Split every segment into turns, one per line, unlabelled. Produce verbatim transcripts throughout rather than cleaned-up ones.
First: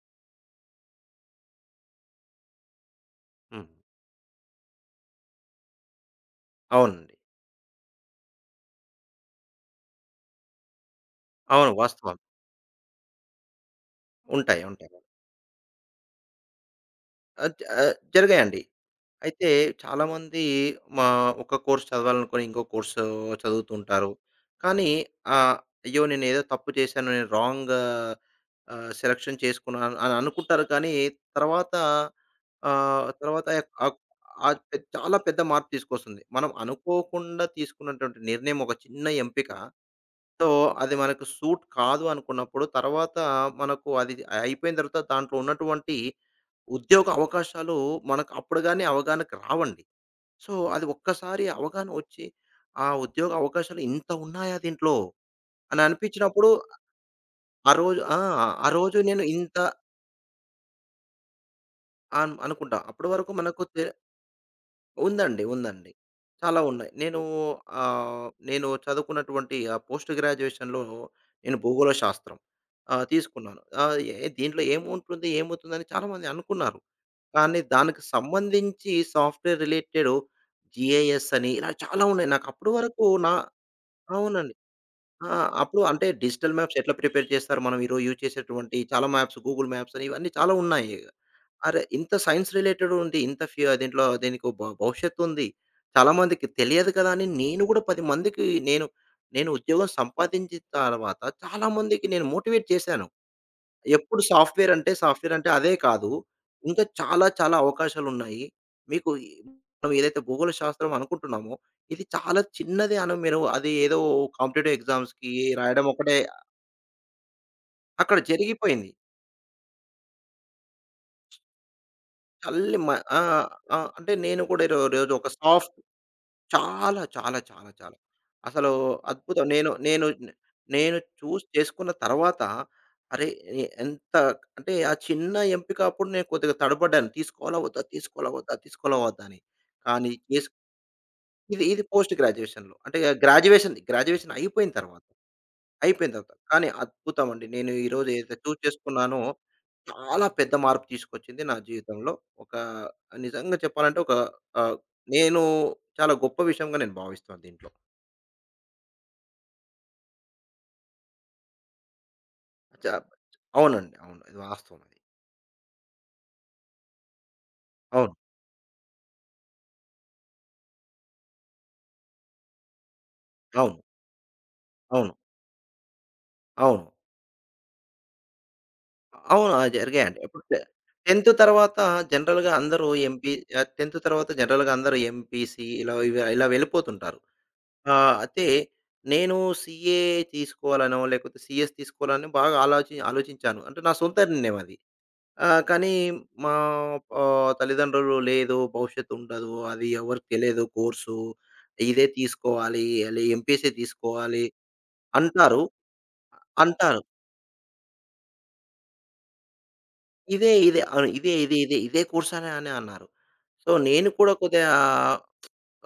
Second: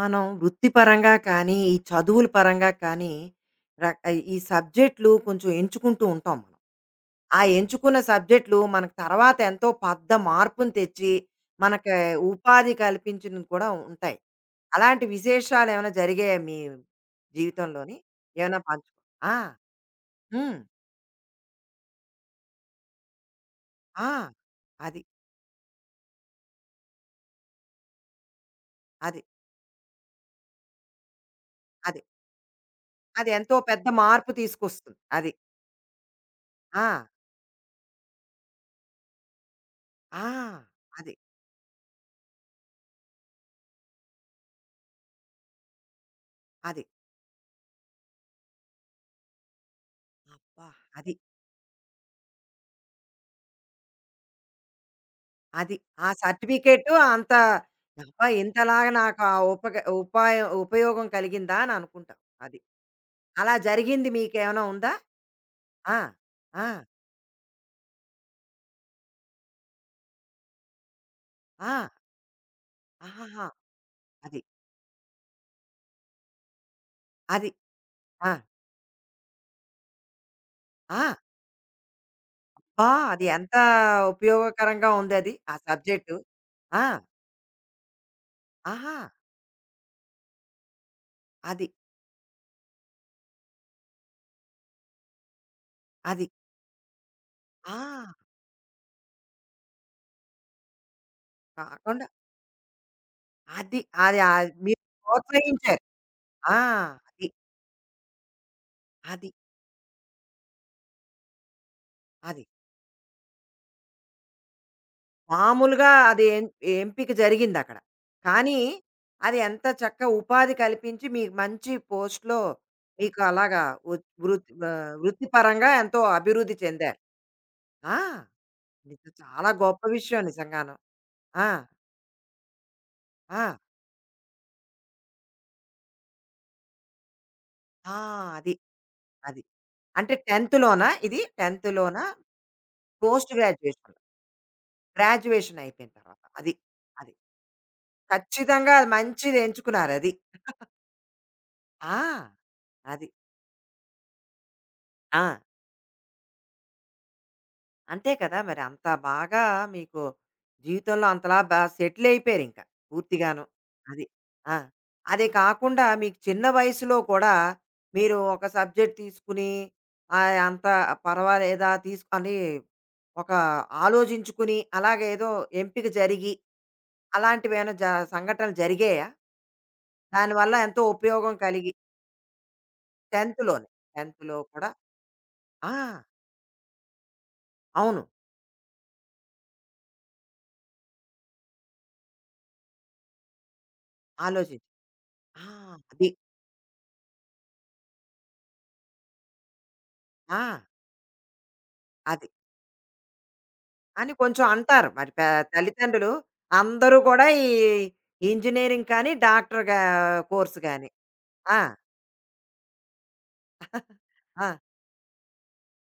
మనం వృత్తిపరంగా కానీ, ఈ చదువుల పరంగా కానీ,
హ్మ్.
రక్ ఈ సబ్జెక్టులు కొంచెం ఎంచుకుంటూ ఉంటాం మనం.
అవునండి.
ఆ ఎంచుకున్న సబ్జెక్టులు మనకు తర్వాత ఎంతో పెద్ద మార్పుని తెచ్చి,
అవును.
మనకి
వాస్తవం.
ఉపాధి కల్పించినవి కూడా ఉంటాయి.
ఉంటాయి. ఉంటాయి.
అలాంటి విశేషాలేమైనా జరిగాయా మీ
అద్ ఆహ్,
జీవితంలోని? ఏమైనా
జరిగాయండి.
పంచుకో. ఆ!
అయితే చాలామంది
హ్మ్.
మా ఒక కోర్స్ చదవాలనుకొని ఇంకో కోర్స్
ఆ!
చదువుతుంటారు. కానీ
అది.
ఆహ్, అయ్యో! నేనేదో తప్పు చేశాను. నేను రాంగ్ ఆహ్,
అది.
సెలక్షన్ చేసుకున్నాను అని అనుకుంటారు. కానీ తర్వాత
అది.
ఆహ్,
అది
తర్వాత
ఎంతో పెద్ద
ఆహ్,
మార్పు
ఆహ్,
తీసుకొస్తుంది.
చాలా
అది.
పెద్ద మార్పు తీసుకొస్తుంది. మనం
ఆ!
అనుకోకుండా తీసుకున్నటువంటి నిర్ణయం ఒక చిన్న ఎంపిక
ఆ!
సో, అది
అది.
మనకు సూట్ కాదు అనుకున్నప్పుడు తర్వాత మనకు అది అయిపోయిన తర్వాత దాంట్లో ఉన్నటువంటి
అది.
ఉద్యోగ అవకాశాలు మనకు అప్పుడు గాని అవగాహనకు రావండి. సో,
అబ్బా!
అది
అది.
ఒక్కసారి అవగాహన వచ్చి, ఆ ఉద్యోగ అవకాశాలు ఇంత ఉన్నాయా దీంట్లో
అది.
అని
ఆ
అనిపించినప్పుడు
సర్టిఫికేటు అంత
ఆ రోజు ఆ!
అబ్బా!
ఆ
ఇంతలాగా
రోజు
నాకు
నేను
ఆ
ఇంత
ఉపగ ఉపాయం ఉపయోగం కలిగిందా అని అనుకుంటాం.
అన్
అది.
అనుకుంటా. అప్పటి వరకు
అలా
మనకు తె
జరిగింది మీకేమైనా ఉందా?
ఉందండి. ఉందండి.
ఆ!
చాలా
ఆ!
ఉన్నాయి. నేను ఆహ్, నేను చదువుకున్నటువంటి ఆ పోస్ట్ గ్రాడ్యుయేషన్‌లో నేను
ఆ!
భూగోళ శాస్త్రం ఆహ్,
ఆహాహా!
తీసుకున్నాను. ఆహ్, ఏ
అది.
దీంట్లో ఏముంటుంది, ఏమవుతుందని చాలామంది అనుకున్నారు.
అది.
కానీ దానికి
ఆ!
సంబంధించి సాఫ్ట్‌వేర్ రిలేటెడ్
ఆ!
జీఐఎస్ అని ఇలా చాలా ఉన్నాయి. నాకు అప్పటి
అబ్బా!
వరకు
అది
నా
ఎంత
అవునండి.
ఉపయోగకరంగా
ఆ!
ఉందది. ఆ
అప్పుడు అంటే
సబ్జెక్టు.
డిజిటల్ మ్యాప్స్
ఆ!
ఎట్లా ప్రిపేర్ చేస్తారు. మనం ఈరోజు యూజ్ చేసేటువంటి
ఆహా!
చాలా మ్యాప్స్ గూగుల్ మ్యాప్స్ అని ఇవన్నీ చాలా ఉన్నాయి.
అది.
అరే! ఇంత సైన్స్ రిలేటెడ్ ఉంది. ఇంత ఫ్యూ దీంట్లో దీనికి ఒక భ భవిష్యత్తుంది.
అది.
చాలామందికి తెలియదు కదా! అని నేను
ఆ!
గూడా పది మందికి నేను, నేను ఉద్యోగం సంపాదించిన తర్వాత చాలామందికి
కాకుండా
నేను మోటివేట్ చేశాను.
అది. అది
ఎప్పుడు
ఆహ్,
సాఫ్ట్‌వేర్
మీరు
అంటే, సాఫ్ట్‌వేర్ అంటే అదే
ప్రోత్సహించారు.
కాదు.
ఆ!
ఇంకా చాలా
అది.
చాలా అవకాశాలున్నాయి. మీకు ఈ
అది.
మనం ఏదైతే భూగోళ శాస్త్రం అనుకుంటున్నామో, ఇది చాలా
అది.
చిన్నది అని మీరు అది ఏదో కాంపిటీటివ్ ఎగ్జామ్స్‌కి రాయడం
మామూలుగా
ఒకటే
అది ఎం ఎంపిక జరిగిందక్కడ.
అక్కడ
కానీ,
జరిగిపోయింది.
అది ఎంత చక్క ఉపాధి కల్పించి మీకు మంచి పోస్ట్‌లో
చల్లి మ ఆ!
మీకు అలాగా
ఆ!
వృ
అంటే నేను
వృత్
కూడా రో
ఆహ్,
రోజు ఒక
వృత్తిపరంగా
సాఫ్ట్
ఎంతో అభివృద్ధి చెందారు.
చాలా, చాలా, చాలా, చాలా.
ఆ!
అసలు
నిజం
అద్భుతం.
చాలా
నేను
గొప్ప
నేను
విషయం నిజంగాను.
నేను చూస్
ఆ!
చేసుకున్న తర్వాత అరే!
ఆ!
ఎ ఎంత అంటే ఆ చిన్న ఎంపిక అప్పుడు నేను కొద్దిగా తడబడ్డాను. తీసుకోవాలా వద్దా?
ఆ!
తీసుకోవాలా వద్దా?
అది.
తీసుకోవాలా వద్దా? అని.
అది.
కానీ
అంటే
చేసు
టెన్త్ లోనా ఇది?
ఇది
టెన్త్
ఇది
లోనా?
పోస్ట్ గ్రాడ్యుయేషన్‌లో. అంటే
పోస్ట్
గ్రాడ్యుయేషన్
గ్రాడ్యుయేషన్.
గ్రాడ్యుయేషన్ అయిపోయిన తర్వాత,
గ్రాడ్యుయేషన్ అయిపోయిన
అయిపోయిన
తర్వాత.
తర్వాత.
అది.
కానీ
అది.
అద్భుతం అండి. నేను ఈరోజు ఏదైతే చూస్
ఖచ్చితంగా అది
చేసుకున్నానో
మంచిది ఎంచుకున్నారది.
చాలా పెద్ద మార్పు తీసుకొచ్చింది నా
ఆ!
జీవితంలో. ఒక
అది.
నిజంగా చెప్పాలంటే ఒక ఆహ్,
ఆ!
నేను చాలా గొప్ప విషయంగా నేను భావిస్తాను దీంట్లో.
అంతే కదా! మరి అంత బాగా మీకు జీవితంలో అంతలా బా సెటిల్ అయిపోయారు ఇంకా
చా
పూర్తిగాను.
అవునండి.
అది.
అవును. ఇది
ఆ!
వాస్తవం అది.
అదే కాకుండా మీకు చిన్న వయసులో కూడా
అవును.
మీరు ఒక సబ్జెక్ట్ తీసుకుని ఆహ్, అంత పర్వాలేదా తీసు అని ఒక
అవును.
ఆలోచించుకుని అలాగే
అవును.
ఏదో ఎంపిక జరిగి
అవును.
అలాంటివేమైనా జ సంఘటనలు జరిగాయా?
అవును. ఆ! జరిగాయండి. ఇప్పుడు
దానివల్ల
టె
ఎంతో
10థ్
ఉపయోగం కలిగి
తర్వాత జనరల్‌గా అందరూ ఎంపీ
టెన్త్
ఆహ్,
లోనే
10థ్
టెన్త్
తర్వాత
కూడా
జనరల్‌గా అందరూ ఎంపీసీ
ఆ!
ఇలా ఇవి ఇలా వెళ్ళిపోతుంటారు.
అవును.
ఆహ్, అయితే నేను సీఏ తీసుకోవాలనో, లేకపోతే సీఎస్ తీసుకోవాలని బాగా ఆలోచి ఆలోచించాను. అంటే నా సొంత నిర్ణయం
ఆలోచించి.
అది.
ఆ!
ఆహ్, కానీ
అది.
మా ఆహ్, తల్లిదండ్రులు లేదు, భవిష్యత్తు ఉండదు, అది ఎవరికీ
ఆ!
తెలియదు కోర్సు. ఇదే
అది.
తీసుకోవాలి, ఎంపీసీ
అని కొంచెం
తీసుకోవాలి
అంటారు. మరి పే
అంటారు.
తల్లిదండ్రులు అందరూ
అంటారు.
కూడా ఈ ఇంజినీరింగ్ కానీ, డాక్టర్‌గా
ఇదే,
కోర్స్
ఇదే.
గాని.
అవును. ఇదే, ఇదే,
ఆ!
ఇదే, ఇదే కోర్సనే అని అని అన్నారు. సో, నేను కూడా
ఆ!
కొద్దిగా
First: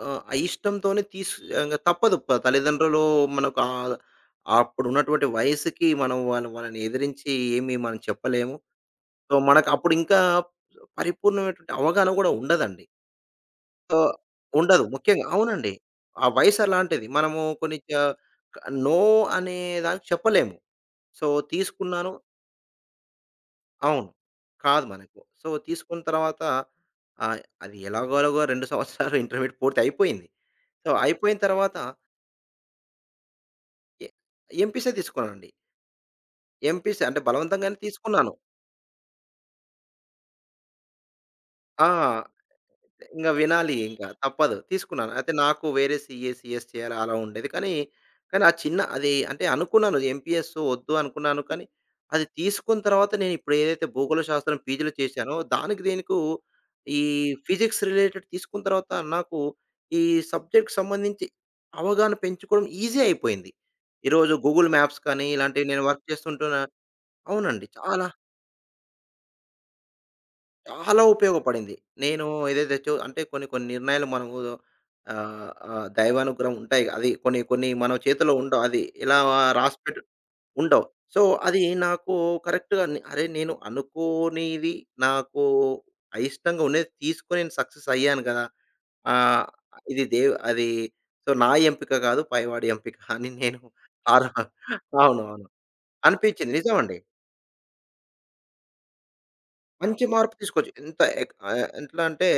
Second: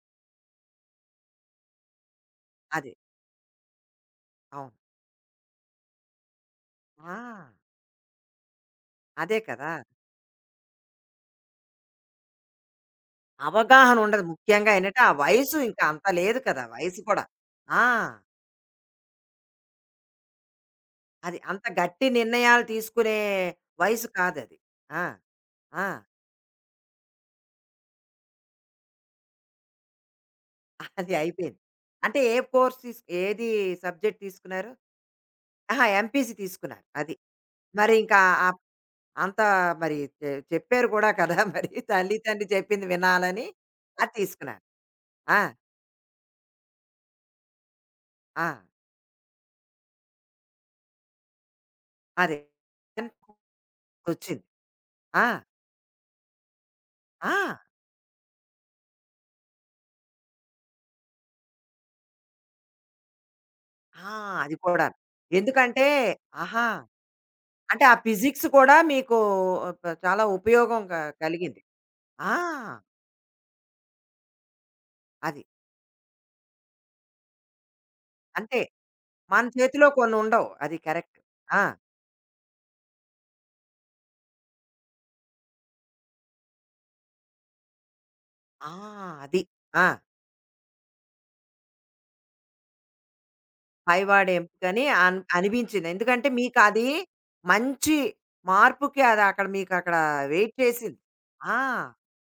ఆహ్, ఆ ఇష్టంతోనే తీస్ ఇంగ తప్పదు. ప
అది.
తల్లిదండ్రులు మనకు ఆహ్,
అవును.
అప్పుడున్నటువంటి వయసుకి మనం వాళ్ళ వాళ్ళని
ఆ!
ఎదిరించి ఏమి మనం చెప్పలేము. సో,
అదే
మనకు
కదా!
అప్పుడింకా పరిపూర్ణమైనటువంటి అవగాహన కూడా ఉండదండి. సో,
అవగాహన ఉండదు. ముఖ్యంగా
ఉండదు.
ఏంటంటే, ఆ
ముఖ్యంగా
వయసు
అవునండి.
ఇంకా అంత
ఆ
లేదు
వయసు
కదా! వయసు
అలాంటిది.
కూడా.
మనము కొన్ని
ఆ!
చ నో అనే దానికి చెప్పలేము. సో,
అది అంత గట్టి
తీసుకున్నాను
నిర్ణయాలు తీసుకునే
అవును.
వయసు కాదది.
కాదు
ఆ!
మనకు. సో,
ఆ!
తీసుకున్న తర్వాత ఆహ్, అది ఎలాగోలాగో రెండు సంవత్సరాలు ఇంటర్మీడియేట్ పూర్తి అయిపోయింది. సో,
అది
అయిపోయిన
అయిపోయింది.
తర్వాత
అంటే ఏ కోర్స్ తీసు ఏది
ఎ
సబ్జెక్ట్ తీసుకున్నారు?
ఎంపీసీ తీసుకున్నానండి.
ఆహా! ఎంపీసీ తీసుకున్నారు.
ఎంపీసీ
అది.
అంటే బలవంతంగానే
మరి ఇంకా
తీసుకున్నాను.
ఆ అంత మరి చె చెప్పారు కూడా కదా! మరి
ఆ!
తల్లి తండ్రి చెప్పింది
ఇంగ
వినాలని
వినాలి ఇంక.
అది
తప్పదు.
తీసుకున్నాను.
తీసుకున్నాను. అయితే
ఆ!
నాకు వేరే సీఏ, సీఎస్ చేయాలి అలా ఉండేది. కానీ, కానీ
ఆ!
ఆ చిన్న అది అంటే అనుకున్నాను ఎంపీఎస్ వద్దు అనుకున్నాను. కానీ, అది
అదే.
తీసుకున్న తర్వాత నేను
అని
ఇప్పుడు ఏదైతే భూగోళ
వచ్చింది.
శాస్త్రం పీజీలో
ఆ!
చేశానో దానికి దీనికు ఈ
ఆ!
ఫిజిక్స్ రిలేటెడ్ తీసుకున్న తర్వాత నాకు ఈ సబ్జెక్ట్‌కి సంబంధించి అవగాహన పెంచుకోవడం ఈజీ అయిపోయింది.
ఆ!
ఈరోజు
అది
గూగుల్
కూడా.
మ్యాప్స్ కానీ ఇలాంటివి నేను
ఎందుకంటే
వర్క్ చేస్తుంటున్నా
ఆహా!
అవునండి.
అంటే ఆ
చాలా
ఫిజిక్స్ కూడా మీకు ప చాలా ఉపయోగం క
చాలా
కలిగింది.
ఉపయోగపడింది. నేను
ఆ!
ఏదైతే చు అంటే కొన్ని కొన్ని నిర్ణయాలు మనము
అది.
ఆహ్, ఆహ్, దైవానుగ్రహం ఉంటాయి. అది కొన్ని కొన్ని మన చేతిలో
అంతే.
ఉండవు. అది ఇలా
మన చేతిలో
రాసిపెట్టు
కొన్నుండవు. అది
ఉండవు.
కరెక్ట్.
సో,
ఆ!
అది నాకు కరెక్ట్‌గా నే అరే! నేను అనుకోనిది నాకు అయిష్టంగా ఉండేది తీసుకొని నేను సక్సెస్ అయ్యాను కదా!
ఆ! అది.
ఆహ్,
ఆ!
ఇది దేవ్ అది సో, నా ఎంపిక కాదు పైవాడి ఎంపిక అని నేను ఆర
పైవాడి ఎంపికని అన్
అవునవును.
అనిపించింది. ఎందుకంటే
అనిపించింది.
మీకది
నిజమండి.
మంచి మార్పుకి అది అక్కడ మీకక్కడ
మంచి మార్పు
వెయిట్
తీసుకోవచ్చు.
చేసింది.
ఎంత ఎక్
ఆ!
ఆహ్, ఎట్లా అంటే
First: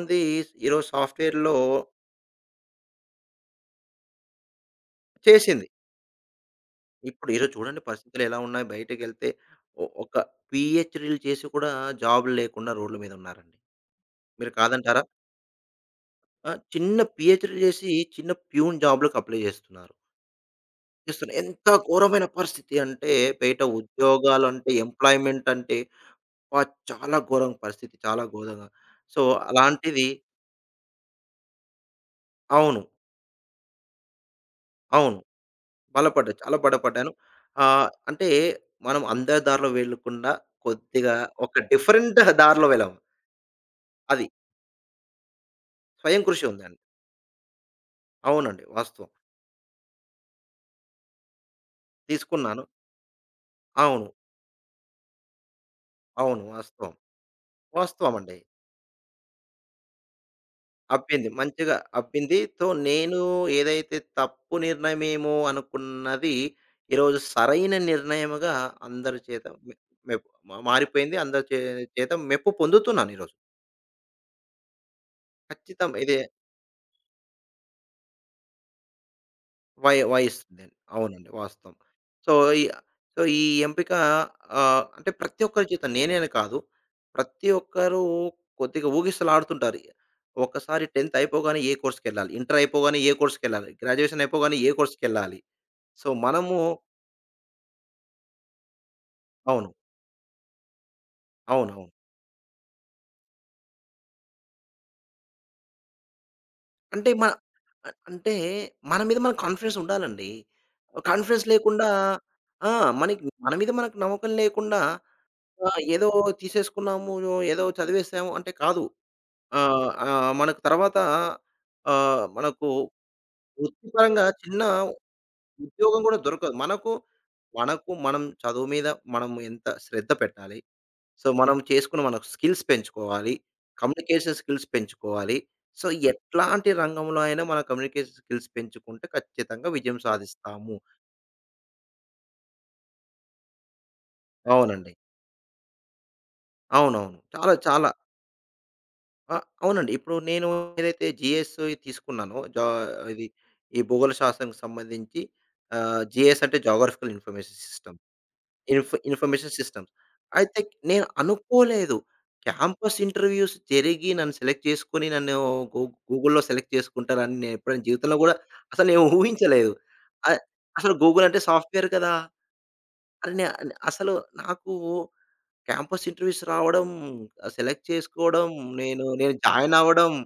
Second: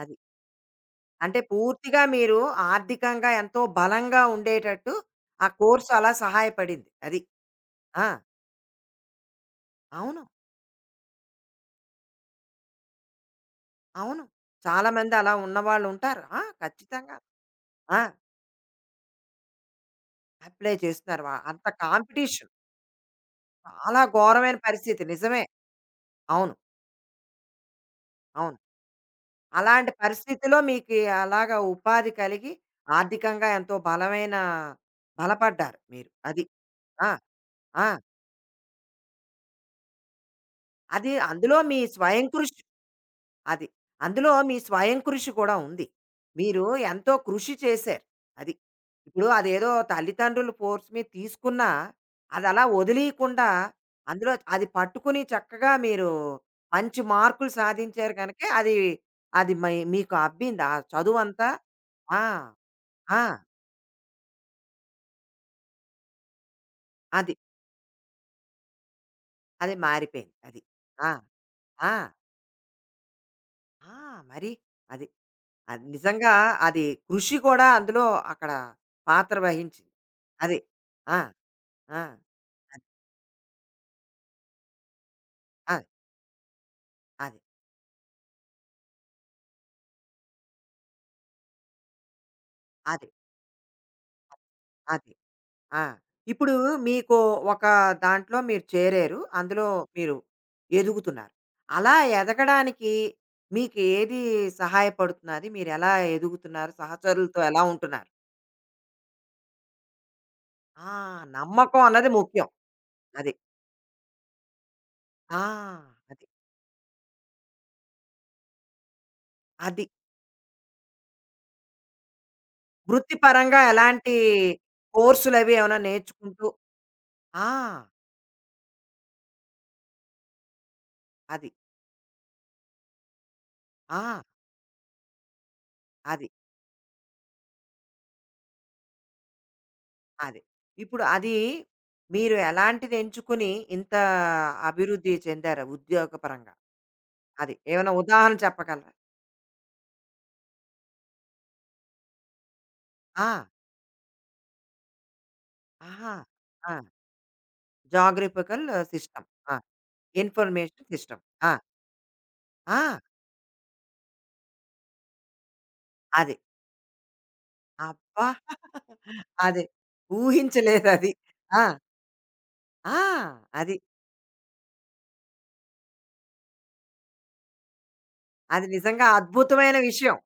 అది.
ఈరోజు
అంటే
సాఫ్ట్‌వేర్‌లో
పూర్తిగా మీరు ఆర్థికంగా ఎంతో బలంగా ఉండేటట్టు ఆ
చేసింది.
కోర్స్ అలా సహాయపడింది. అది.
ఇప్పుడు ఈరోజు చూడండి
ఆ!
పరిస్థితులు ఎలా ఉన్నాయి. బయటకెళ్తే ఒ
అవును.
ఒక పీహెచ్‌డీలు చేసి కూడా జాబ్‌లు లేకుండా రోడ్ల మీద ఉన్నారండి.
అవును.
మీరు
చాలా
కాదంటారా?
మంది అలా ఉన్నవాళ్ళుంటారు. ఆ!
ఆ! చిన్న
ఖచ్చితంగా.
పీహెచ్‌డీ చేసి
ఆ!
చిన్న ప్యూన్ జాబ్‌లకు అప్లై చేస్తున్నారు.
అప్లై చేస్తున్నారు. వ
చేస్తున్నారు. ఎంత
అంత
ఘోరమైన
కాంపిటీషన్.
పరిస్థితి అంటే బయట
చాలా ఘోరమైన
ఉద్యోగాలంటే
పరిస్థితి నిజమే.
ఎంప్లాయ్‌మెంట్ అంటే
అవును.
అబ్బా! చాలా ఘోరం పరిస్థితి. చాలా
అవును.
ఘోరంగా. సో
అలాంటి
అలాంటిది
పరిస్థితిలో మీకు అలాగా ఉపాధి కలిగి
అవును.
ఆర్థికంగా ఎంతో బలమైన
అవును.
బలపడ్డారు మీరు.
బలపడ్డా.
అది.
చాలా
ఆ!
బలపడ్డాను. ఆహ్,
ఆ!
అంటే మనం అందరి దారిలో వెళ్ళకుండా
అది
కొద్దిగా ఒక
అందులో మీ
డిఫరెంట్
స్వయం కృషి
దారిలో వెళ్ళాం.
అది.
అది
అందులో మీ స్వయం కృషి కూడా ఉంది.
స్వయం కృషి
మీరు
ఉందండి.
ఎంతో కృషి చేశారు. అది.
అవునండి. వాస్తవం.
ఇప్పుడు అదేదో తల్లిదండ్రులు ఫోర్స్ మీద తీసుకున్నా, అదలా
తీసుకున్నాను.
వదిలీయకుండా
అవును.
అందులో అది పట్టుకుని చక్కగా మీరు
అవును. వాస్తవం.
మంచి మార్కులు సాధించారు
వాస్తవం అండి.
గనకే అది అది మై మీకు అబ్బింది. ఆ
అబ్బింది.
చదువంతా
మంచిగా
ఆ!
అబ్బింది. సో, నేను
ఆ!
ఏదైతే తప్పు నిర్ణయమేమో అనుకున్నది ఈరోజు
అది.
సరైన నిర్ణయముగా అందరి చేత మె
అది
మెప్పు
మారిపోయింది. అది. ఆ!
మారిపోయింది. అందరి చే
ఆ!
చేత మెప్పు పొందుతున్నాను ఈరోజు.
ఆ! మరి. అది. అది
ఖచ్చితం ఇదే
నిజంగా అది కృషి కూడా అందులో అక్కడ పాత్ర వహించింది.
వయ
అది.
వయస్సుదండి.
ఆ!
అవునండి. వాస్తవం.
ఆ!
సో, ఈ
అది.
సో, ఈ ఎంపిక ఆహ్, అంటే ప్రతి ఒక్కరి
అది.
జీవితం నేనే అని కాదు.
అది.
ప్రతి ఒక్కరు కొద్దిగా ఊగిసలాడుతుంటారు. ఒకసారి 10థ్ అయిపోగానే ఏ కోర్స్‌కెళ్ళాలి, ఇంటర్ అయిపోగానే
అది.
ఏ కోర్స్‌కెళ్ళాలి, గ్రాడ్యుయేషన్ అయిపోగానే ఏ
అది.
కోర్స్‌కెళ్ళాలి.
ఆ!
సో,
ఇప్పుడు
మనము
మీకు ఒక దాంట్లో మీరు చేరారు. అందులో
అవును.
మీరు ఎదుగుతున్నారు.
అవునవును.
అలా ఎదగడానికి మీకు ఏది సహాయపడుతున్నది? మీరెలా ఎదుగుతున్నారు?
అంటే మన
సహచరులతో ఎలా
అ
ఉంటున్నారు?
అంటే మన మీద మనకు కాన్ఫిడెన్స్ ఉండాలండి.
ఆ!
కాన్ఫిడెన్స్
నమ్మకం
లేకుండా
అన్నది ముఖ్యం.
ఆ! మనకి
అది.
మన మీద మనకు నమ్మకం లేకుండా
ఆ!
ఆహ్, ఏదో
అది.
తీసేసుకున్నాము, ఏదో చదివేసాము అంటే కాదు. ఆ!
అది.
ఆహ్, మనకు తర్వాత ఆహ్, మనకు
వృత్తిపరంగా ఎలాంటి
వృత్తిపరంగా చిన్న
కోర్సులవి ఏమైనా
ఉద్యోగం కూడా
నేర్చుకుంటూ
దొరకదు. మనకు,
ఆ!
మనకు మనం చదువు మీద మనం ఎంత శ్రద్ధ పెట్టాలి. సో,
అది.
మనం చేసుకున్న మన స్కిల్స్ పెంచుకోవాలి.
ఆ!
కమ్యూనికేషన్ స్కిల్స్ పెంచుకోవాలి. సో,
అది.
ఎట్లాంటి రంగంలో అయినా మన కమ్యూనికేషన్ స్కిల్స్ పెంచుకుంటే ఖచ్చితంగా విజయం
అది.
సాధిస్తాము.
ఇప్పుడు అది మీరు ఎలాంటిది ఎంచుకుని ఇంత
అవునండి.
అభివృద్ధి చెందారు ఉద్యోగపరంగా?
అవునవును. చాలా
అది.
చాలా
ఏమైనా ఉదాహరణ చెప్పగలరా?
ఆ! అవునండి. ఇప్పుడు నేను ఏదైతే జీఎస్ తీసుకున్నానో జా ఇది
ఆ!
ఈ భూగోళ శాస్త్రంకి సంబంధించి ఆహ్,
ఆహా!
జీఎస్ అంటే
ఆ!
Geographical information system.
Geographical
info
system.
Information
ఆ!
సిస్టమ్స్. అయితే
ఇన్ఫర్మేషన్
నేను
సిస్టమ్. ఆ!
అనుకోలేదు. క్యాంపస్
ఆ!
ఇంటర్వ్యూస్ జరిగి నన్ను సెలెక్ట్ చేసుకొని నన్ను గూ
అది.
గూగుల్‌లో సెలెక్ట్ చేసుకుంటారని నేను ఎప్పుడైనా జీవితంలో
అబ్బా!
గూడా అసలు నేను
అది.
ఊహించలేదు. అ అసలు
ఊహించలేదది.
గూగుల్ అంటే
ఆ!
సాఫ్ట్‌వేర్ కదా!
ఆ!
అని నే
అది.
అసలు నాకు క్యాంపస్ ఇంటర్వ్యూస్ రావడం, ఆహ్, సెలెక్ట్ చేసుకోవడం,
అది
నేను
నిజంగా
నేను జాయిన్
అద్భుతమైన
అవ్వడం.
విషయం.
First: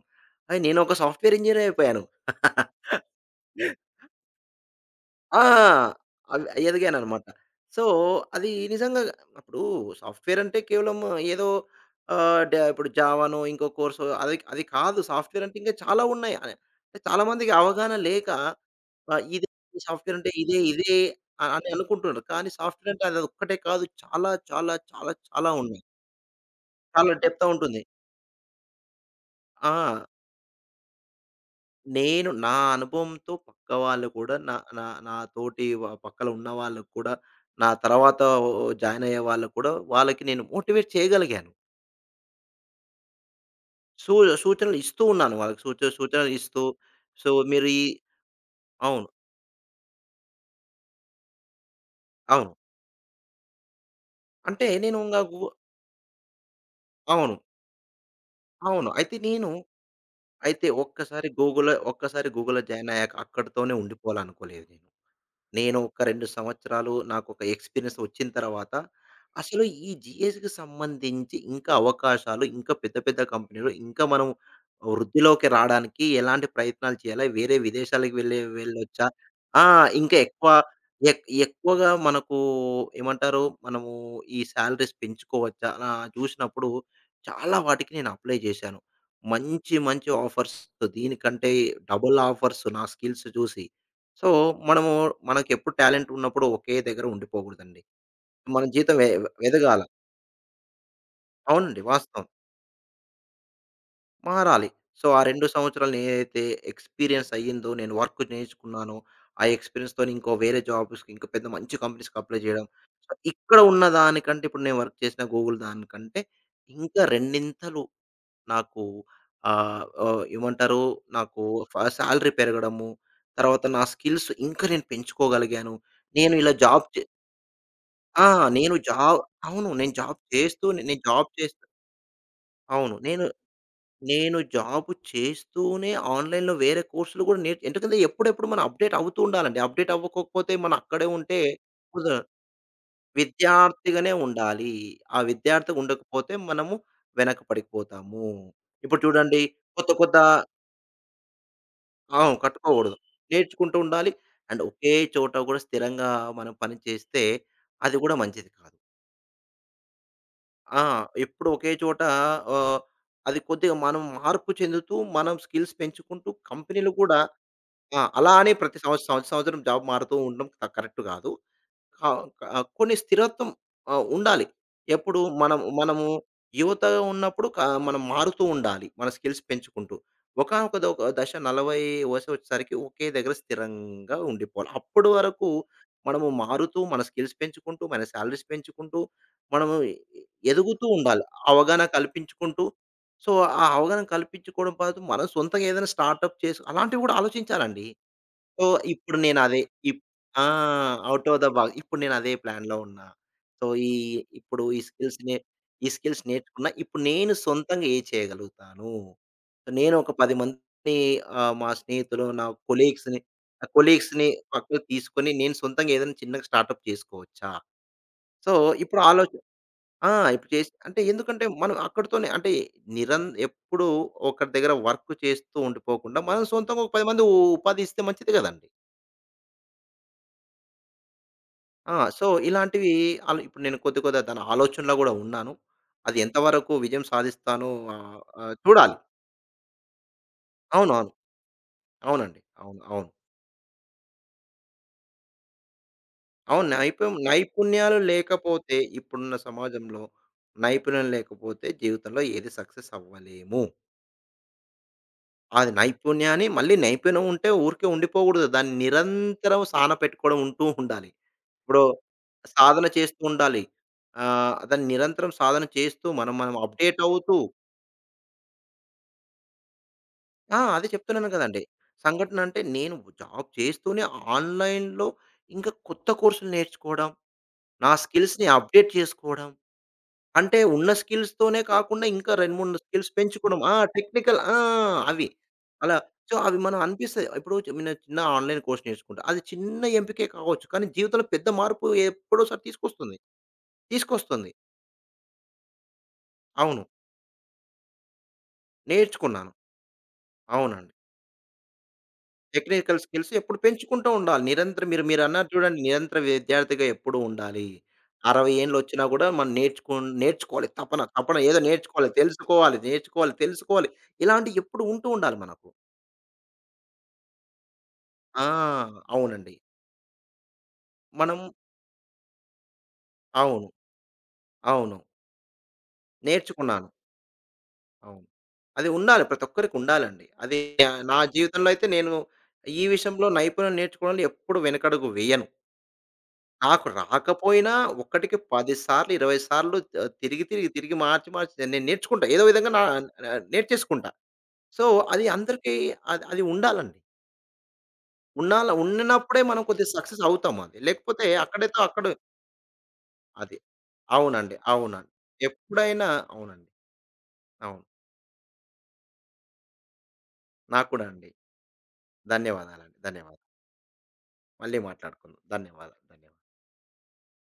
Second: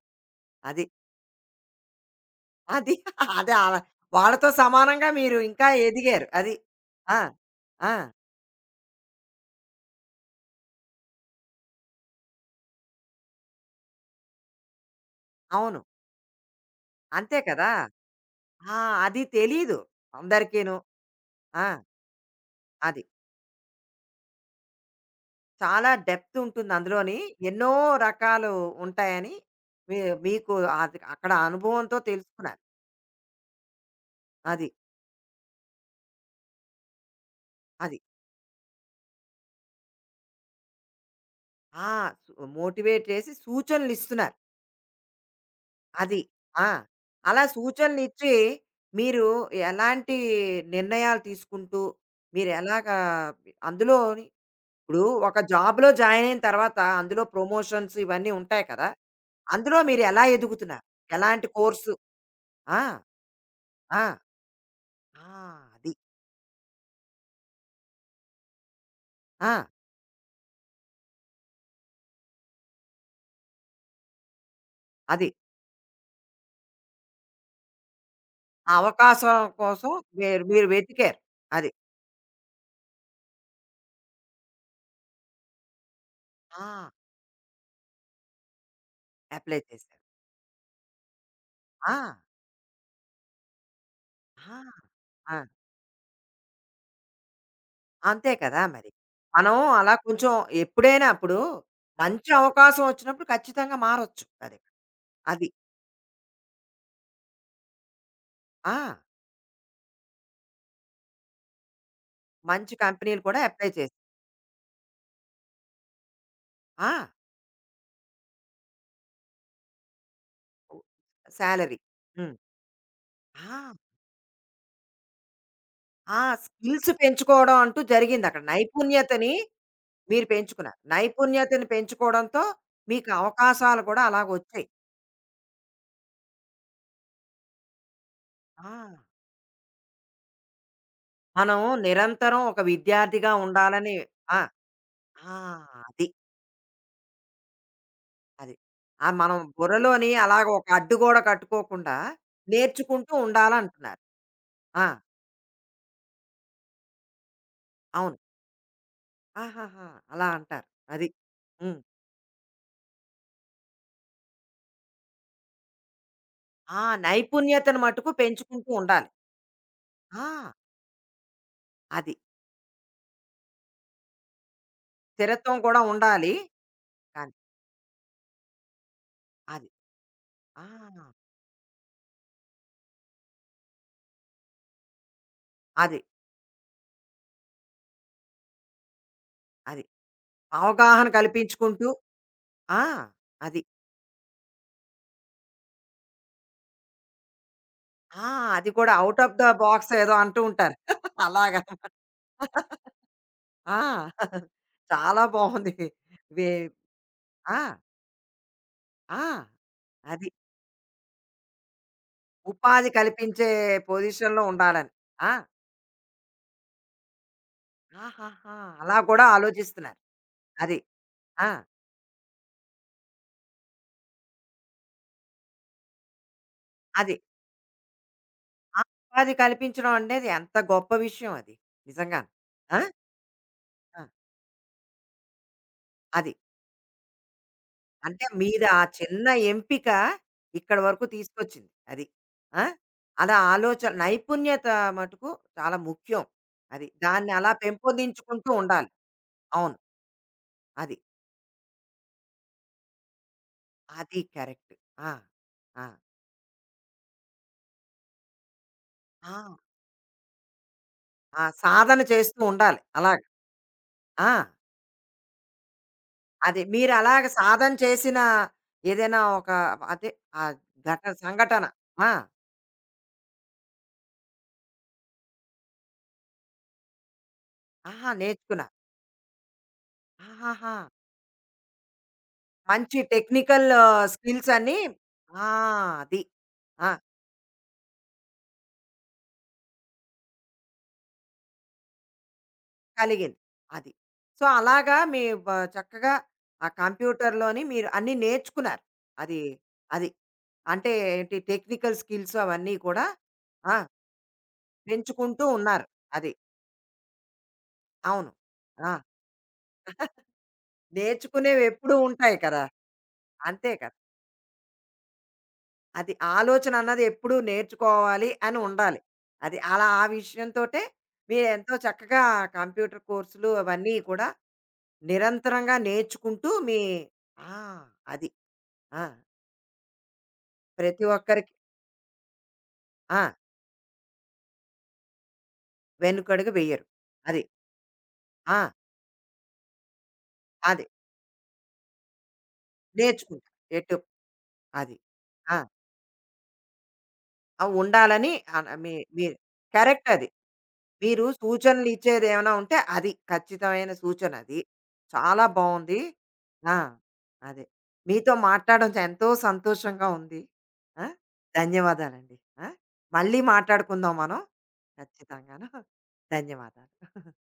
అయి
అది.
నేనొక సాఫ్ట్‌వేర్ ఇంజినీర్ అయిపోయాను.
అది. అదే ఆళ్ళ వాళ్ళతో సమానంగా మీరు
ఆ!
ఇంకా ఎదిగారు. అది.
అవి
ఆ!
ఎదిగాననమాట. సో,
ఆ!
అది నిజంగా ఇప్పుడు సాఫ్ట్‌వేర్ అంటే కేవలం ఏదో ఆహ్, డ ఇప్పుడు జావానో, ఇంకో కోర్సో అది అది కాదు. సాఫ్ట్‌వేర్ అంటే ఇంకా
అవును.
చాలా ఉన్నాయి. ఆహ్, చాలా
అంతే
మందికి
కదా!
అవగాహన లేక
ఆ! అది
ఆహ్, ఇది
తెలీదు
సాఫ్ట్‌వేర్ అంటే ఇదే,
అందరికీను.
ఇదే ఆహ్,
ఆ!
అని అనుకుంటున్నారు. కానీ సాఫ్ట్‌వేర్
అది.
అంటే అదొక్కటే కాదు. చాలా, చాలా, చాలా, చాలా ఉన్నాయి.
చాలా డెప్త్ ఉంటుంది
చాలా
అందులోని.
డెప్త్
ఎన్నో
ఉంటుంది.
రకాలు ఉంటాయని
ఆ!
మీ మీకు అది అక్కడ అనుభవంతో
నేను నా
తెలుసుకున్నారు.
అనుభవంతో పక్క వాళ్ళు కూడా నా
అది.
నా నా తోటి వ పక్కల ఉన్న వాళ్ళకి కూడా, నా
అది.
తర్వాత జాయిన్ అయ్యే వాళ్ళకి కూడా వాళ్ళకి నేను మోటివేట్ చేయగలిగాను.
ఆ! మోటివేట్ చేసి
సూ
సూచనలిస్తున్నారు.
సూచనలు ఇస్తూ ఉన్నాను వాళ్ళకి. సూచ
అది.
సూచనలు ఇస్తూ
ఆ!
సో,
అలా
మీరు ఈ
సూచనలిచ్చి
అవును.
మీరు ఎలాంటి నిర్ణయాలు తీసుకుంటూ,
అవును.
మీరెలాగా అందులోని
అంటే నేను
ఇప్పుడు
ఇంగ
ఒక
గు
జాబ్‌లో జాయిన్ అయిన తర్వాత అందులో
అవును.
ప్రమోషన్స్ ఇవన్నీ ఉంటాయి కదా!
అవును. అయితే నేను
అందులో మీరెలా
అయితే
ఎదుగుతున్నారు?
ఒక్కసారి
ఎలాంటి
గూగుల్‌లో
కోర్సు
ఒక్కసారి గూగుల్‌లో
ఆ!
జాయిన్ అయ్యాక అక్కడితోనే
ఆ!
ఉండిపోవాలనుకోలేదు నేను.
ఆ!
నేను
అది.
ఒక రెండు సంవత్సరాలు నాకొక ఎక్స్‌పీరియన్స్ వచ్చిన తర్వాత,
ఆ!
అసలు ఈ జీఎస్‌కి సంబంధించి ఇంకా అవకాశాలు, ఇంకా పెద్ద పెద్ద కంపెనీలు, ఇంకా మనం
అది.
వృద్ధిలోకి రాడానికి ఎలాంటి ప్రయత్నాలు చేయాలి? వేరే విదేశాలకు వెళ్ళే
ఆ
వెళ్ళొచ్చా?
అవకాశం
ఆ!
కోసం
ఇంకా
మీరు
ఎక్కువ
మీరు వెతికారు.
ఎక్
అది.
ఎక్కువగా మనకు ఏమంటారు? మనము ఈ సాలరీస్ పెంచుకోవచ్చా? అలా చూసినప్పుడు
ఆ!
చాలా వాటికి నేను అప్లై చేశాను.
అప్లై
మంచి
చేశారు.
మంచి ఆఫర్స్ దీనికంటే
ఆ!
డబుల్ ఆఫర్స్ నా స్కిల్స్ చూసి సో,
ఆ!
మనము
ఆ!
మనకెప్పుడు టాలెంట్ ఉన్నప్పుడు ఒకే దగ్గర ఉండిపోకూడదండి.
అంతే కదా
మన
మరి.
జీతం ఎ
మనం
ఎదగాల.
అలా కొంచెం ఎప్పుడైనా అప్పుడు
అవునండి. వాస్తవం.
మంచి అవకాశం వచ్చినప్పుడు ఖచ్చితంగా మారొచ్చు. అది.
మారాలి. సో, ఆ రెండు
అది.
సంవత్సరాలు నేనైతే ఎక్స్‌పీరియన్స్ అయ్యిందో, నేను వర్క్
ఆ!
నేర్చుకున్నానో, ఆ ఎక్స్‌పీరియన్స్‌తోని ఇంకో వేరే జాబ్స్‌కి ఇంకా పెద్ద మంచి కంపెనీస్‌కి అప్లై చేయడం.
మంచి
సో,
కంపెనీలు కూడా
ఇక్కడ
అప్లై
ఉన్న
చేసి
దానికంటే ఇప్పుడు నేను వర్క్ చేసిన గూగుల్ దానికంటే ఇంకా
ఆ!
రెండింతలు నాకు ఆహ్, ఆహ్, ఏమంటారు? నాకు
సాలరీ.
ఫ సాలరీ
హ్మ్.
పెరగడము, తర్వాత
ఆ!
నా స్కిల్స్ ఇంకా నేను పెంచుకోగలిగాను.
ఆ!
నేను ఇలా జాబ్
స్కిల్స్
చే
పెంచుకోవడం అంటూ
ఆ!
జరిగిందక్కడ.
నేను జాబ్
నైపుణ్యతని
అవును. నేను జాబ్
మీరు పెంచుకున్నారు.
చేస్తూనే నేను జాబ్ చేస్తూ
నైపుణ్యతని పెంచుకోవడంతో
అవును.
మీకు
నేను
అవకాశాలు కూడా
నేను
అలాగొచ్చాయి.
జాబ్ చేస్తూనే ఆన్‌లైన్‌లో వేరే కోర్సులు కూడా నేర్చు ఎందుకంటే ఎప్పుడెప్పుడు మనం
ఆ!
అప్‌డేట్ అవుతూ ఉండాలండి. అప్‌డేట్ అవ్వకోకపోతే మనం అక్కడే ఉంటే
మనం
కుదరదు.
నిరంతరం ఒక విద్యార్థిగా ఉండాలని
విద్యార్థిగానే
ఆ!
ఉండాలి. ఆ
ఆ!
విద్యార్థిగా
అది.
ఉండకపోతే మనము వెనక పడిపోతాము.
అది.
ఇప్పుడు
ఆ! మనం
చూడండి కొత్త
బుర్రలోని
కొత్త
అలాగ ఒక అడ్డుగోడ కట్టుకోకుండా
అవును. కట్టుకోకూడదు.
నేర్చుకుంటూ
నేర్చుకుంటూ
ఉండాలంటున్నారు.
ఉండాలి. అండ్
ఆ!
ఒకే చోట కూడా స్థిరంగా మనం పని చేస్తే అది కూడా
అవును.
మంచిది కాదు.
ఆహాహా! అలా అంటారు.
ఆ!
అది.
ఎప్పుడు ఒకే
హ్మ్.
చోట ఆహ్, అది కొద్దిగా మనం మార్పు చెందుతూ, మనం స్కిల్స్ పెంచుకుంటూ
ఆ!
కంపెనీలు కూడా
నైపుణ్యతను
ఆ!
మటుకు
అలా అని
పెంచుకుంటూ
ప్రతి
ఉండాలి.
సంవత్సరం సంవత్సరం జాబ్ మారుతూ ఉండడం
ఆ!
క కరెక్ట్ కాదు. కా
అది.
ఆహ్, కొన్ని స్థిరత్వం ఆహ్, ఉండాలి. ఎప్పుడు
స్థిరత్వం
మనం
కూడా
మనము
ఉండాలి.
యువతగా
కానీ
ఉన్నప్పుడు క మనం మారుతూ ఉండాలి. మన స్కిల్స్
అది.
పెంచుకుంటూ.
ఆ!
ఒకానొక ద ఒక దశ నలభై వయసు వచ్చేసరికి ఒకే దగ్గర స్థిరంగా ఉండిపోవాలి. అప్పటి వరకు
అది.
మనము మారుతూ, మన స్కిల్స్ పెంచుకుంటూ, మన సాలరీస్ పెంచుకుంటూ, మనము
అది.
ఎ- ఎదుగుతూ
అవగాహన
ఉండాలి. అవగాహన
కల్పించుకుంటూ
కల్పించుకుంటూ.
ఆ!
సో,
అది.
ఆ అవగాహన కల్పించుకోవడం పాటు మనం సొంతంగా ఏదైనా స్టార్టప్ చేసి అలాంటివి కూడా ఆలోచించాలండి.
ఆ!
సో,
అది కూడా
ఇప్పుడు
ఔట్ ఆఫ్
నేను
ద
అదే
బాక్స్
ఇప్
ఏదో అంటూ
ఆ!
ఉంటారు.
ఔట్ ఆఫ్ ద
అలాగా.
బాక్స్. ఇప్పుడు నేను అదే ప్లాన్‌లో ఉన్నా. సో,
ఆ!
ఈ ఇప్పుడు ఈ స్కిల్స్
చాలా
నే
బావుంది.
ఈ స్కిల్స్
వే
నేర్చుకున్న. ఇప్పుడు నేను
ఆ!
సొంతంగా ఏది చేయగలుగుతాను?
ఆ!
సో నేను ఒక
అది.
పది మందిని ఆహ్, మా స్నేహితులు, నా
ఉపాధి
కొలీగ్స్‌ని
కల్పించే
నా కొలీగ్స్‌ని
పొజిషన్‌లో
పక్కకు
ఉండాలని.
తీసుకొని
ఆ!
నేను సొంతంగా ఏదైనా చిన్నగా స్టార్టప్ చేసుకోవచ్చా? సో,
ఆహాహా! అలా
ఇప్పుడు
కూడా
ఆలోచన
ఆలోచిస్తున్నారు.
ఆ! ఇప్పుడు చేసి
అది.
అంటే ఎందుకంటే
ఆ!
మనం అక్కడితోనే అంటే నిరం ఎప్పుడూ ఒకరి దగ్గర వర్క్ చేస్తూ ఉండిపోకుండా, మనం సొంతంగా ఒక పది
అది.
మంది ఉపాధి ఇస్తే మంచిది కదండీ!
ఆ ఉపాధి కల్పించడం అనేది ఎంత గొప్ప విషయం అది.
ఆ!
నిజంగా.
సో,
ఆ!
ఇలాంటివి ఆలో ఇప్పుడు నేను కొద్ది
ఆ!
కొద్దిగా దాని ఆలోచనలో గూడా ఉన్నాను. అది
అది.
ఎంతవరకు విజయం సాధిస్తాను ఆహ్,
అంటే
ఆహ్,
మీద ఆ
చూడాలి.
చిన్న ఎంపిక ఇక్కడి వరకు
అవునవును.
తీసుకొచ్చింది. అది.
అవునండి.
ఆ!
అవును. అవును.
అలా ఆలోచన నైపుణ్యత మటుకు చాలా ముఖ్యం.
అవును.
అది.
నైపుణ్యం
దాన్ని అలా
నైపుణ్యాలు
పెంపొందించుకుంటూ
లేకపోతే
ఉండాలి.
ఇప్పుడున్న
అవును.
సమాజంలో
అది.
నైపుణ్యం లేకపోతే జీవితంలో ఏది సక్సెస్ అవ్వలేము.
అది కరెక్ట్. ఆ!
అది
ఆ!
నైపుణ్యాన్ని మళ్ళీ నైపుణ్యం ఉంటే ఊరికే ఉండిపోకూడదు. దాన్ని
ఆ!
నిరంతరం సాన పెట్టుకోవడం ఉంటూ ఉండాలి.
ఆ
ఇప్పుడు
సాధన చేస్తూ ఉండాలి.
సాధన
అలా.
చేస్తూ ఉండాలి.
ఆ!
ఆహ్, దాన్ని నిరంతరం సాధన చేస్తూ మనం మనం
అదే
అప్‌డేట్
మీరలాగ
అవుతూ
సాధన చేసిన ఏదైనా ఒక అదే ఆ
ఆ! అదే
ఘట
చెప్తున్నాను కదండీ.
సంఘటన. ఆ!
సంఘటన అంటే నేను జాబ్ చేస్తూనే ఆన్‌లైన్‌లో ఇంకా కొత్త కోర్సులు నేర్చుకోవడం, నా
ఆహా!
స్కిల్స్‌ని
నేర్చుకున్నారు.
అప్‌డేట్ చేసుకోవడం. అంటే
ఆహాహా!
ఉన్న స్కిల్స్‌తోనే కాకుండా ఇంకా రెండు, మూడు
మంచి
స్కిల్స్ పెంచుకోవడం.
టెక్నికల్
ఆ! టెక్నికల్
స్కిల్స్
ఆ!
అన్నీ
అవి.
ఆ!
అలా
అది.
సో, అవి మనం
ఆ!
అనిపిస్తది. ఇప్పుడు నేను చిన్న ఆన్‌లైన్ కోర్స్ నేర్చుకుంటా. అది చిన్న ఎంపికే కావచ్చు. కానీ జీవితంలో పెద్ద మార్పు ఎప్పుడోసారి తీసుకొస్తుంది.
కలిగింది. అది. సో,
తీసుకొస్తుంది.
అలాగా మీ బ చక్కగా ఆ
అవును.
కంప్యూటర్‌లోని మీరు అన్నీ నేర్చుకున్నారు. అది,
నేర్చుకున్నాను.
అది. అంటే
అవునండి.
ఏంటి టెక్నికల్ స్కిల్స్ అవన్నీ
టెక్నికల్
కూడా
స్కిల్స్ ఎప్పుడు
ఆ!
పెంచుకుంటూ ఉండాలి. నిరంతరం మీరు
పెంచుకుంటూ
మీరన్నారు చూడండి
ఉన్నారు.
నిరంతర
అది.
విద్యార్థిగా ఎప్పుడూ ఉండాలి.
అవును.
అరవై
ఆ!
ఏండ్లొచ్చినా గూడా మనం నేర్చుకున్ నేర్చుకోవాలి. తపన, తపన ఏదో
నేర్చుకునేవెప్పుడూ
నేర్చుకోవాలి,
ఉంటాయి కదా!
తెలుసుకోవాలి, నేర్చుకోవాలి,
అంతే
తెలుసుకోవాలి.
కదా!
ఇలాంటియి ఎప్పుడు ఉంటూ ఉండాలి మనకు.
అది ఆలోచన అన్నది ఎప్పుడూ నేర్చుకోవాలి
ఆ!
అని ఉండాలి.
అవునండి.
అది అలా ఆ విషయంతోటే
మనం
మీరెంతో చక్కగా కంప్యూటర్ కోర్సులు
అవును.
అవన్నీ కూడా
అవును.
నిరంతరంగా నేర్చుకుంటూ మీ
నేర్చుకున్నాను.
ఆ!
అవును.
అది.
అది
ఆ!
ఉండాలి. ప్రతి ఒక్కరికి ఉండాలండి. అది
ప్రతి
నా
ఒక్కరికి
జీవితంలో అయితే నేను ఈ
ఆ!
విషయంలో నైపుణ్యం నేర్చుకోవడంలో ఎప్పుడు వెనకడుగు వేయను.
వెనుకడుగు వెయ్యరు.
నాకు
అది.
రాకపోయినా ఒక్కటికి
ఆ!
పది సార్లు, ఇరవై సార్లు ఆహ్, తిరిగి, తిరిగి,
అది.
తిరిగి మార్చి, మార్చి నేను నేర్చుకుంటా. ఏదో విధంగా నా ఆహ్,
నేర్చుకుంటారు. ఎటు
నేర్చేసుకుంటా. సో,
అది.
అది
ఆ!
అందరికీ అది అది ఉండాలండి.
ఆ ఉండాలని అన
ఉన్నాల
మీ మీరు
ఉన్నప్పుడే మనం కొద్దిగా
కరెక్ట్
సక్సెస్
అది.
అవుతాం అది. లేకపోతే
మీరు
అక్కడితో
సూచనలు
అక్కడ
ఇచ్చేదేమైనా ఉంటే అది.
అది.
ఖచ్చితమైన
అవునండి.
సూచనది.
అవునండి.
చాలా బావుంది.
ఎప్పుడైనా అవునండి.
ఆ! అదే.
అవును.
మీతో మాట్లాడడం చ ఎంతో సంతోషంగా ఉంది.
నాకు కూడా
ఆ!
అండి.
ధన్యవాదాలండి. ఆ!
ధన్యవాదాలండి. ధన్యవాదాలు.
మళ్ళీ మాట్లాడుకుందాం మనం.
మళ్ళీ మాట్లాడుకుందాం.
ఖచ్చితంగాను.
ధన్యవాదాలు. ధన్యవాదాలు.
ధన్యవాదాలు.